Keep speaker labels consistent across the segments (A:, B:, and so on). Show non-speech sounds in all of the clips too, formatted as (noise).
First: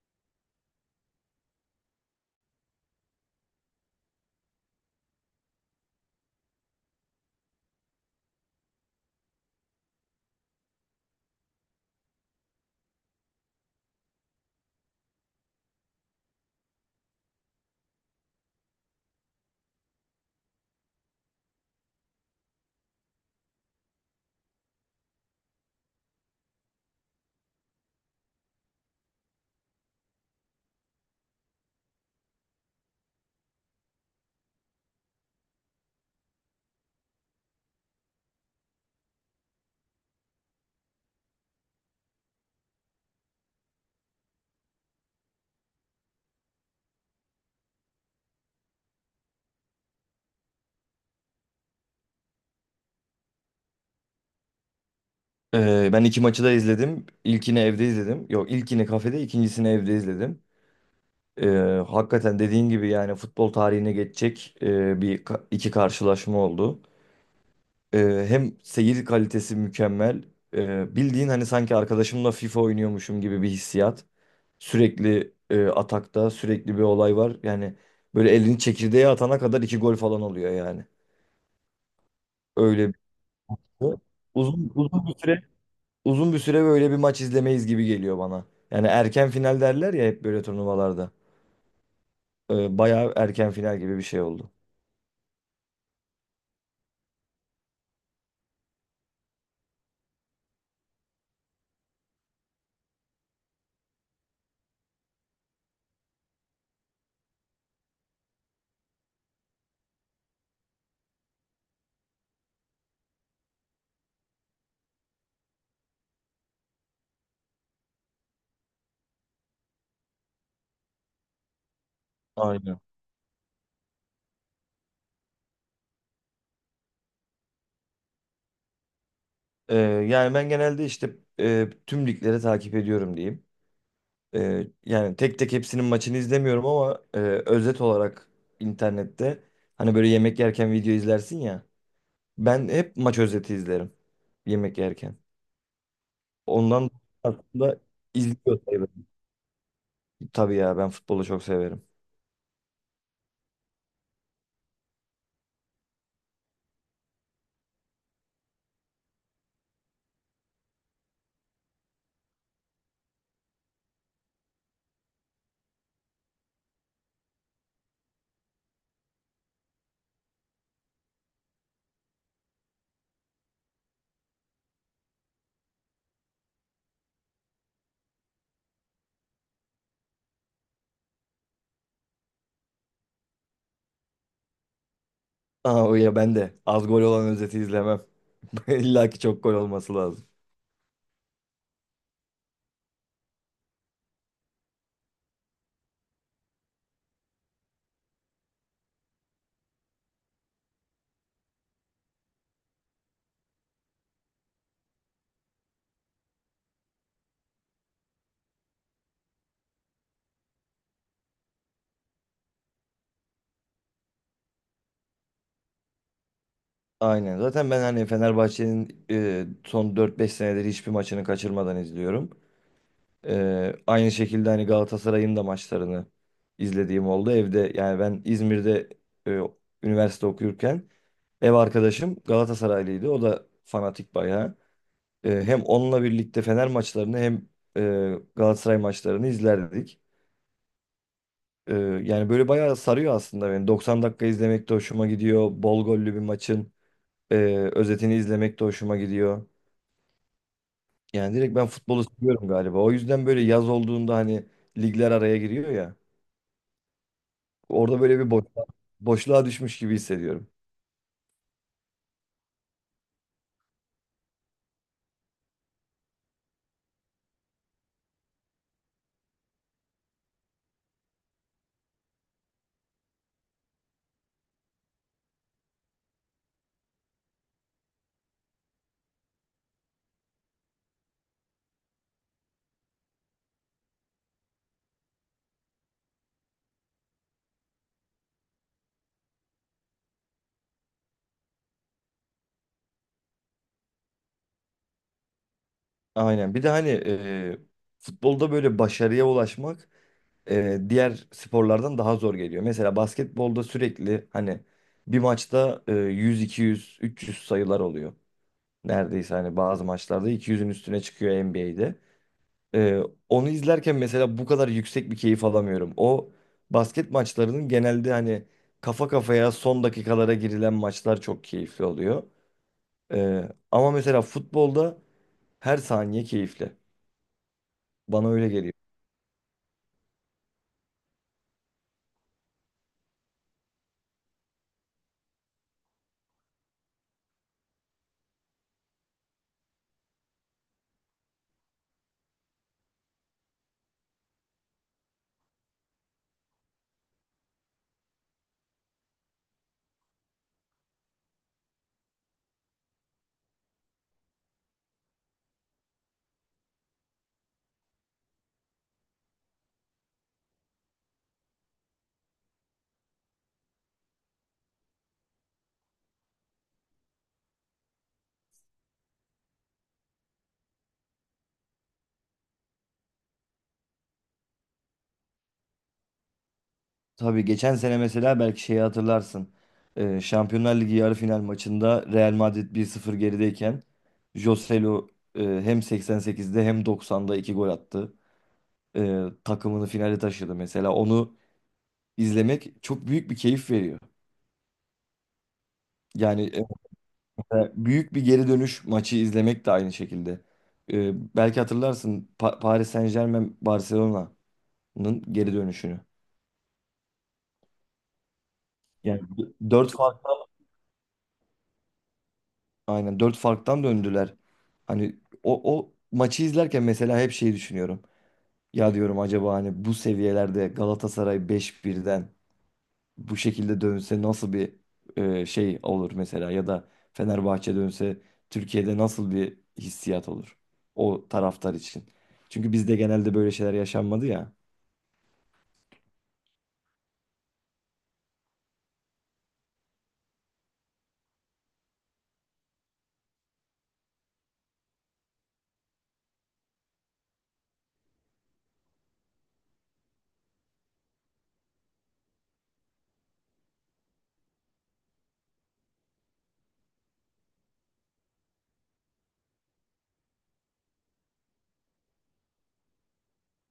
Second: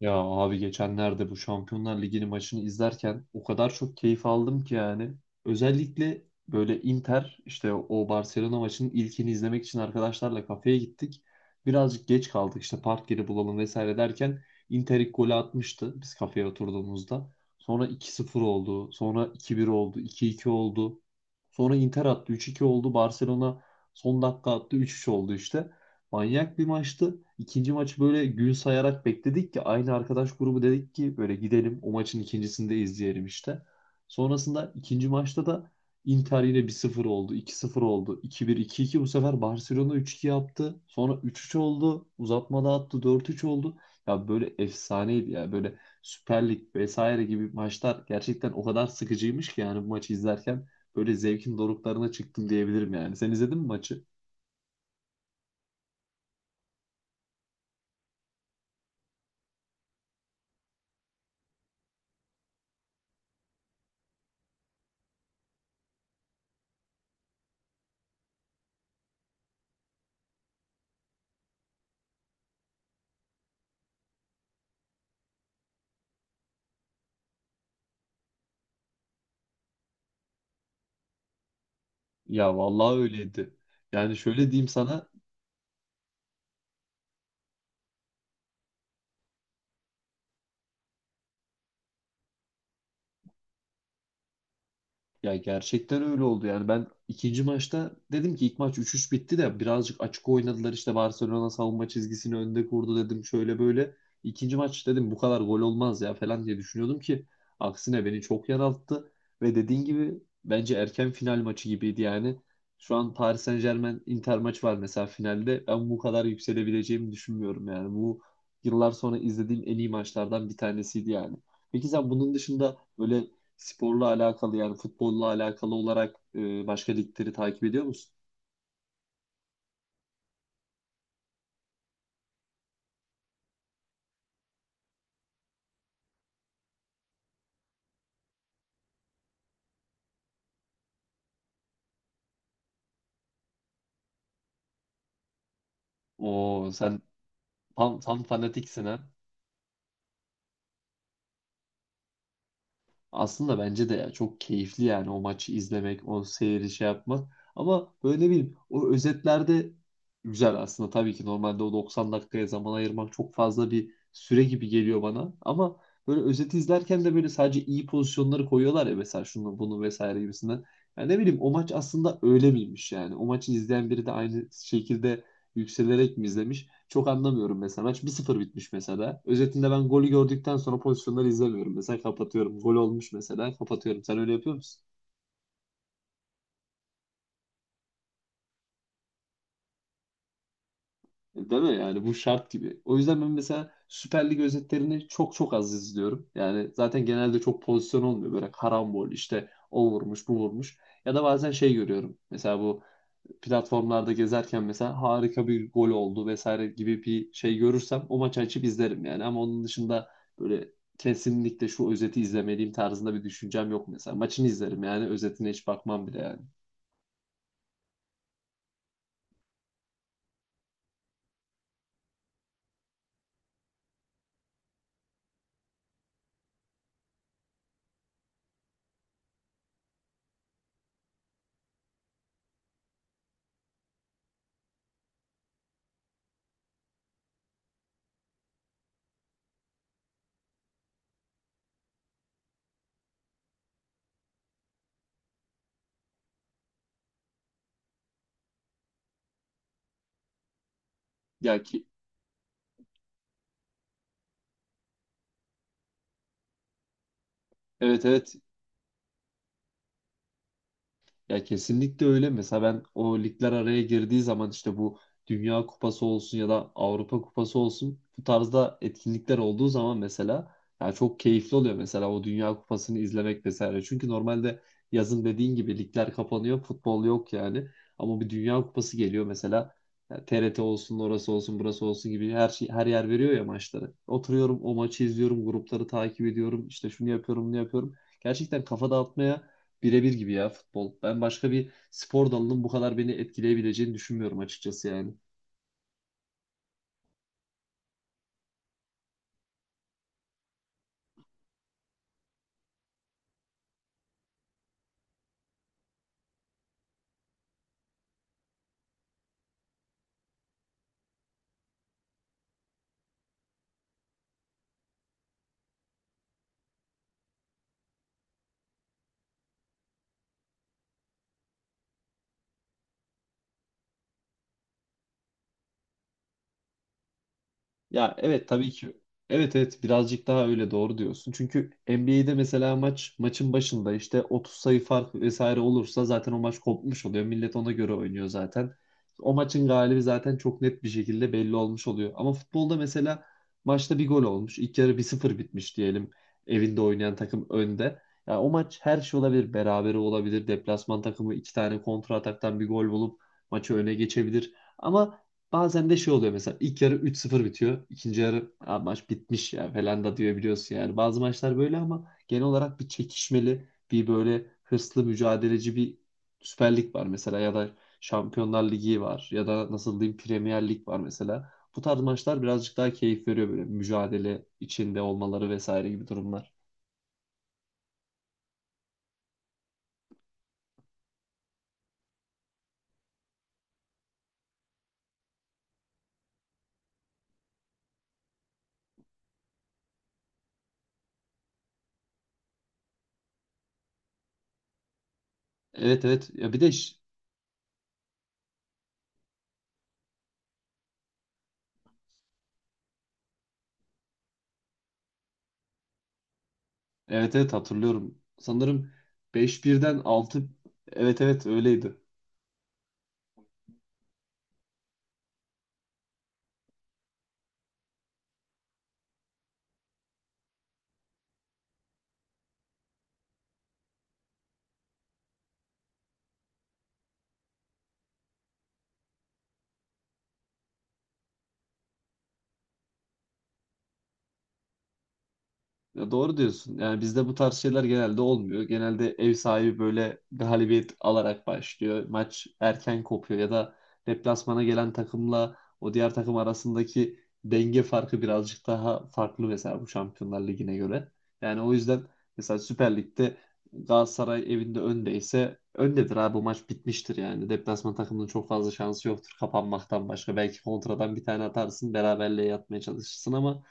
A: Ya abi, geçenlerde bu Şampiyonlar Ligi'nin maçını izlerken o kadar çok keyif aldım ki, yani. Özellikle böyle Inter işte o Barcelona maçının ilkini izlemek için arkadaşlarla kafeye gittik. Birazcık geç kaldık, işte park yeri bulalım vesaire derken Inter ilk golü atmıştı biz kafeye oturduğumuzda. Sonra iki sıfır oldu, sonra 2-1 oldu, 2-2 oldu. Sonra Inter attı 3-2 oldu, Barcelona son dakika attı 3-3 oldu işte. Manyak bir maçtı. İkinci maçı böyle gün sayarak bekledik ki aynı arkadaş grubu dedik ki böyle gidelim o maçın ikincisini de izleyelim işte. Sonrasında ikinci maçta da Inter yine 1-0 oldu, 2-0 oldu, 2-1, 2-2, bu sefer Barcelona 3-2 yaptı. Sonra 3-3 oldu, uzatmada attı 4-3 oldu. Ya böyle efsaneydi, ya böyle Süper Lig vesaire gibi maçlar gerçekten o kadar sıkıcıymış ki, yani bu maçı izlerken böyle zevkin doruklarına çıktım diyebilirim yani. Sen izledin mi maçı?
B: Ben iki maçı da izledim. İlkini evde izledim. Yok, ilkini kafede, ikincisini evde izledim. Ee, Hakikaten dediğin gibi, yani futbol tarihine geçecek iki karşılaşma oldu. Hem seyir kalitesi mükemmel. Bildiğin hani, sanki arkadaşımla FIFA oynuyormuşum gibi bir hissiyat. Sürekli atakta, sürekli bir olay var. Yani böyle elini çekirdeğe atana kadar iki gol falan oluyor yani.
A: Ya
B: Öyle bir
A: vallahi öyleydi.
B: şey.
A: Yani şöyle diyeyim
B: uzun uzun
A: sana.
B: bir süre Uzun bir süre böyle bir maç izlemeyiz gibi geliyor bana. Yani erken final derler ya hep böyle turnuvalarda. Bayağı erken final gibi bir şey oldu.
A: Ya gerçekten öyle oldu yani. Ben ikinci maçta dedim ki ilk maç 3-3 bitti de birazcık açık oynadılar işte, Barcelona savunma çizgisini önde kurdu, dedim şöyle böyle. İkinci maç dedim bu kadar gol olmaz ya falan diye düşünüyordum ki aksine beni çok yanılttı ve dediğin gibi bence erken final maçı gibiydi yani. Şu an Paris Saint-Germain Inter maç var mesela finalde, ben bu kadar yükselebileceğimi düşünmüyorum yani. Bu yıllar sonra izlediğim en iyi maçlardan bir tanesiydi yani. Peki sen bunun dışında
B: Aynen.
A: böyle sporla alakalı, yani futbolla alakalı olarak başka ligleri takip ediyor musun?
B: Ee, Yani ben genelde işte tüm ligleri takip ediyorum diyeyim. Yani tek tek hepsinin maçını izlemiyorum, ama özet olarak internette, hani böyle yemek yerken video izlersin ya. Ben hep maç özeti izlerim yemek yerken.
A: Oo
B: Ondan
A: sen
B: aslında
A: tam, tam
B: izliyor
A: fanatiksin ha.
B: sayılırım. Tabii ya, ben futbolu çok severim.
A: Aslında bence de ya, çok keyifli yani o maçı izlemek, o seyri şey yapmak. Ama böyle ne bileyim o özetlerde güzel aslında. Tabii ki normalde o 90 dakikaya zaman ayırmak çok fazla bir süre gibi geliyor bana. Ama böyle özeti izlerken de böyle sadece iyi pozisyonları koyuyorlar ya, mesela şunu bunu vesaire gibisinden. Yani ne bileyim o maç aslında öyle miymiş yani. O maçı izleyen biri de aynı şekilde yükselerek mi izlemiş? Çok anlamıyorum mesela. Maç 1-0 bitmiş mesela. Özetinde ben golü gördükten sonra pozisyonları izlemiyorum. Mesela kapatıyorum. Gol olmuş mesela. Kapatıyorum. Sen öyle yapıyor musun?
B: Aa, o ya ben de az gol olan özeti izlemem. (laughs) İlla ki çok gol olması lazım.
A: Değil mi? Yani bu şart gibi. O yüzden ben mesela Süper Lig özetlerini çok çok az izliyorum. Yani zaten genelde çok pozisyon olmuyor. Böyle karambol işte, o vurmuş bu vurmuş. Ya da bazen şey görüyorum. Mesela bu platformlarda gezerken mesela harika bir gol oldu vesaire gibi bir şey görürsem o maçı açıp izlerim yani. Ama onun dışında böyle kesinlikle şu özeti izlemeliyim tarzında bir düşüncem yok mesela. Maçını izlerim yani, özetine hiç bakmam bile yani.
B: Aynen. Zaten ben hani Fenerbahçe'nin son dört beş senedir hiçbir maçını kaçırmadan izliyorum. Aynı şekilde hani Galatasaray'ın da maçlarını izlediğim oldu. Evde, yani ben İzmir'de e, üniversite okuyurken ev arkadaşım Galatasaraylıydı. O da fanatik bayağı. Hem onunla birlikte Fener maçlarını hem Galatasaray maçlarını izlerdik. E, Yani böyle bayağı sarıyor aslında beni. 90 dakika izlemek de hoşuma gidiyor. Bol gollü bir maçın. Ee, Özetini izlemek de hoşuma gidiyor. Yani direkt
A: Ya
B: ben
A: ki
B: futbolu seviyorum galiba. O yüzden böyle yaz olduğunda hani ligler araya giriyor ya. Orada
A: Evet,
B: böyle
A: evet.
B: bir boşluğa düşmüş gibi hissediyorum.
A: Ya kesinlikle öyle. Mesela ben o ligler araya girdiği zaman işte bu Dünya Kupası olsun ya da Avrupa Kupası olsun bu tarzda etkinlikler olduğu zaman mesela ya çok keyifli oluyor mesela o Dünya Kupası'nı izlemek vesaire. Çünkü normalde yazın dediğin gibi ligler kapanıyor, futbol yok yani. Ama bir Dünya Kupası geliyor mesela, ya TRT olsun, orası olsun, burası olsun gibi her şey her yer veriyor ya maçları. Oturuyorum o maçı izliyorum, grupları takip ediyorum, işte şunu yapıyorum, bunu yapıyorum. Gerçekten kafa dağıtmaya birebir gibi ya futbol. Ben başka bir spor dalının bu kadar beni etkileyebileceğini düşünmüyorum açıkçası yani.
B: Aynen. Bir de hani futbolda böyle başarıya ulaşmak diğer sporlardan daha zor geliyor. Mesela basketbolda sürekli hani bir maçta 100, 200, 300 sayılar oluyor. Neredeyse hani bazı maçlarda 200'ün üstüne çıkıyor NBA'de. Onu izlerken mesela bu kadar yüksek bir keyif alamıyorum. O basket maçlarının genelde hani kafa kafaya son dakikalara girilen maçlar çok keyifli oluyor. E, Ama mesela futbolda her saniye keyifli.
A: Ya
B: Bana
A: evet
B: öyle
A: tabii
B: geliyor.
A: ki. Evet, evet, birazcık daha öyle, doğru diyorsun. Çünkü NBA'de mesela maç maçın başında işte 30 sayı fark vesaire olursa zaten o maç kopmuş oluyor. Millet ona göre oynuyor zaten. O maçın galibi zaten çok net bir şekilde belli olmuş oluyor. Ama futbolda mesela maçta bir gol olmuş. İlk yarı 1-0 bitmiş diyelim. Evinde oynayan takım önde. Ya o maç her şey olabilir. Berabere olabilir. Deplasman takımı iki tane kontra ataktan bir gol bulup maçı öne geçebilir. Ama bazen de şey oluyor mesela ilk yarı 3-0 bitiyor. İkinci yarı, "Aa, maç bitmiş ya" falan da diyor, biliyorsun yani. Bazı maçlar böyle ama genel olarak bir çekişmeli, bir böyle hırslı, mücadeleci bir Süper Lig var mesela, ya da Şampiyonlar Ligi var, ya da nasıl diyeyim Premier Lig var mesela. Bu tarz maçlar birazcık daha keyif veriyor, böyle mücadele içinde olmaları vesaire gibi durumlar.
B: Tabii geçen sene mesela belki şeyi hatırlarsın. Şampiyonlar Ligi yarı final maçında Real Madrid bir sıfır gerideyken Joselu hem 88'de hem 90'da 2 gol attı. Takımını finale taşıdı mesela. Onu izlemek çok büyük bir keyif veriyor.
A: Evet, evet,
B: Yani
A: ya bir de
B: mesela büyük bir geri dönüş maçı izlemek de aynı şekilde. Belki hatırlarsın Paris Saint-Germain Barcelona'nın geri dönüşünü.
A: evet, evet, hatırlıyorum. Sanırım
B: Yani
A: beş
B: 4.
A: birden altı, evet evet öyleydi.
B: Aynen, dört farktan döndüler. Hani o maçı izlerken mesela hep şeyi düşünüyorum. Ya diyorum, acaba hani bu seviyelerde Galatasaray beş birden bu şekilde dönse nasıl bir şey olur mesela, ya da Fenerbahçe dönse Türkiye'de nasıl bir hissiyat olur o taraftar için? Çünkü bizde genelde böyle şeyler yaşanmadı ya.
A: Ya doğru diyorsun. Yani bizde bu tarz şeyler genelde olmuyor. Genelde ev sahibi böyle galibiyet alarak başlıyor. Maç erken kopuyor ya da deplasmana gelen takımla o diğer takım arasındaki denge farkı birazcık daha farklı mesela bu Şampiyonlar Ligi'ne göre. Yani o yüzden mesela Süper Lig'de Galatasaray evinde öndeyse öndedir abi, bu maç bitmiştir yani. Deplasman takımının çok fazla şansı yoktur kapanmaktan başka. Belki kontradan bir tane atarsın beraberliğe yatmaya çalışırsın ama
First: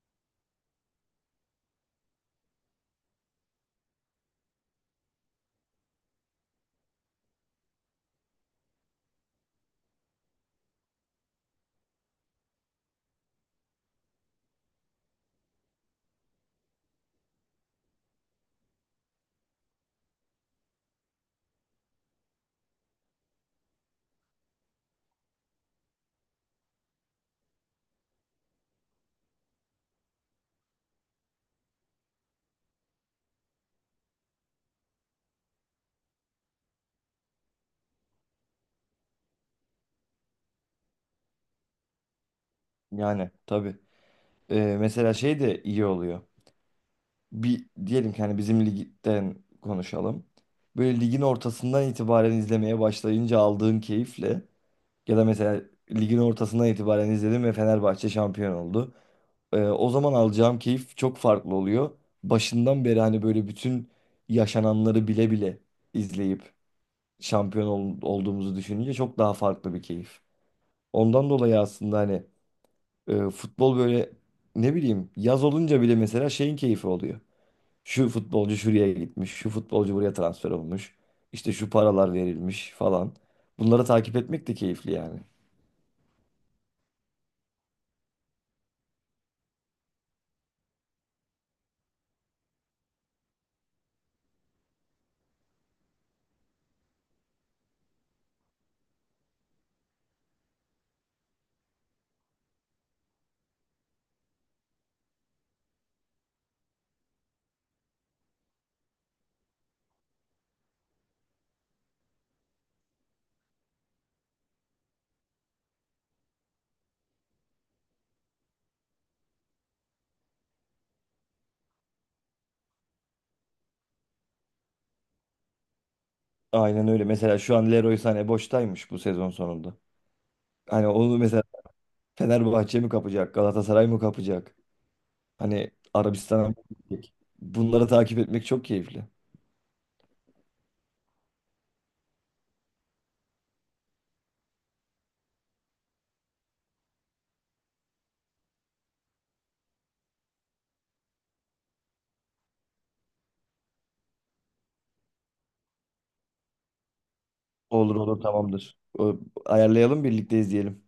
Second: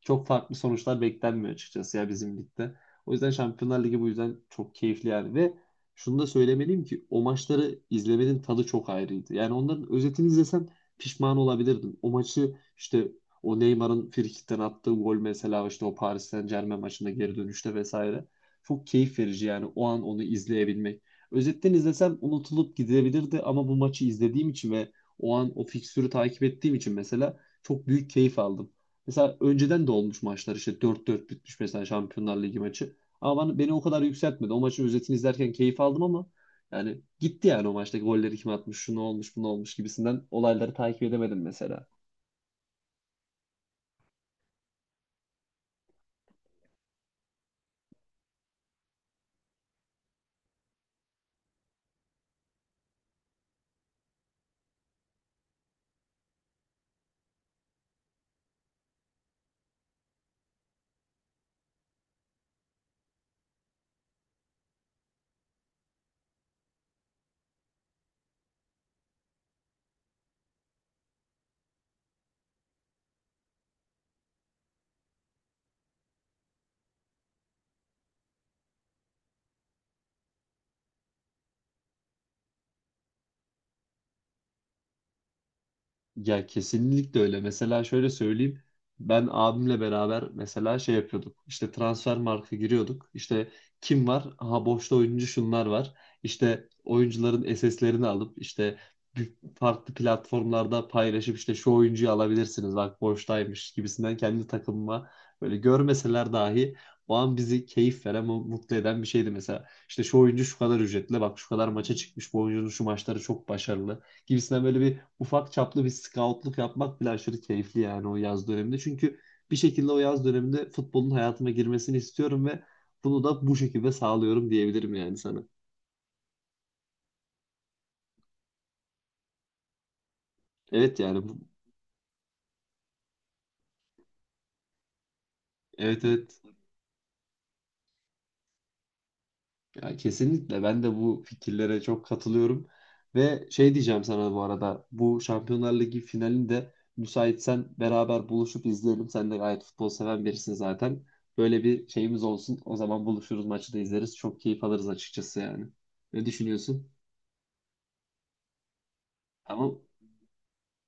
A: çok farklı sonuçlar beklenmiyor açıkçası ya bizim ligde. O yüzden Şampiyonlar Ligi bu yüzden çok keyifli yani. Ve şunu da söylemeliyim ki o maçları izlemenin tadı çok ayrıydı. Yani onların özetini izlesem pişman olabilirdim. O maçı işte, o Neymar'ın frikikten attığı gol mesela, işte o Paris Saint-Germain maçında geri dönüşte vesaire, çok keyif verici yani o an onu izleyebilmek. Özetten izlesem unutulup gidebilirdi ama bu maçı izlediğim için ve o an o fikstürü takip ettiğim için mesela çok büyük keyif aldım. Mesela önceden de olmuş maçlar, işte 4-4 bitmiş mesela Şampiyonlar Ligi maçı. Ama beni o kadar yükseltmedi. O maçın özetini izlerken keyif aldım ama yani gitti yani, o maçtaki golleri kim atmış, şu ne olmuş, bu ne olmuş gibisinden olayları takip edemedim mesela.
B: Yani tabii. Mesela şey de iyi oluyor. Bir diyelim ki hani bizim ligden konuşalım. Böyle ligin ortasından itibaren izlemeye başlayınca aldığın keyifle, ya da mesela ligin ortasından itibaren izledim ve Fenerbahçe şampiyon oldu. O zaman alacağım keyif çok farklı oluyor. Başından beri hani böyle bütün yaşananları bile bile izleyip şampiyon olduğumuzu düşününce çok daha farklı bir keyif. Ondan dolayı aslında hani futbol böyle, ne bileyim, yaz olunca bile mesela şeyin keyfi oluyor. Şu futbolcu şuraya gitmiş, şu futbolcu buraya transfer olmuş. İşte şu paralar verilmiş falan. Bunları takip etmek de keyifli yani.
A: Ya kesinlikle öyle. Mesela şöyle söyleyeyim. Ben abimle beraber mesela şey yapıyorduk. İşte transfer marka giriyorduk. İşte kim var? Aha, boşta oyuncu şunlar var. İşte oyuncuların SS'lerini alıp işte farklı platformlarda paylaşıp, işte şu oyuncuyu alabilirsiniz, bak boştaymış gibisinden kendi takımıma, böyle görmeseler dahi o an bizi keyif veren, mutlu eden bir şeydi mesela. İşte şu oyuncu şu kadar ücretli, bak şu kadar maça çıkmış, bu oyuncunun şu maçları çok başarılı gibisinden böyle bir ufak çaplı bir scoutluk yapmak bile aşırı keyifli yani o yaz döneminde. Çünkü bir şekilde o yaz döneminde futbolun hayatıma girmesini istiyorum ve bunu da bu şekilde sağlıyorum diyebilirim yani sana.
B: Aynen öyle. Mesela şu an Leroy Sané boştaymış bu sezon sonunda. Hani
A: Evet
B: onu
A: yani bu,
B: mesela Fenerbahçe mi kapacak, Galatasaray mı kapacak? Hani
A: evet, evet,
B: Arabistan'a gittik. Bunları takip etmek çok keyifli.
A: ya kesinlikle ben de bu fikirlere çok katılıyorum. Ve şey diyeceğim sana bu arada, bu Şampiyonlar Ligi finalinde müsaitsen beraber buluşup izleyelim. Sen de gayet futbol seven birisin zaten. Böyle bir şeyimiz olsun. O zaman buluşuruz, maçı da izleriz. Çok keyif alırız açıkçası yani. Ne düşünüyorsun?
B: Olur olur, tamamdır.
A: Tamam.
B: Ayarlayalım, birlikte izleyelim.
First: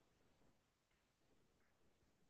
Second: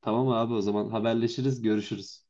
A: Tamam abi, o zaman haberleşiriz, görüşürüz.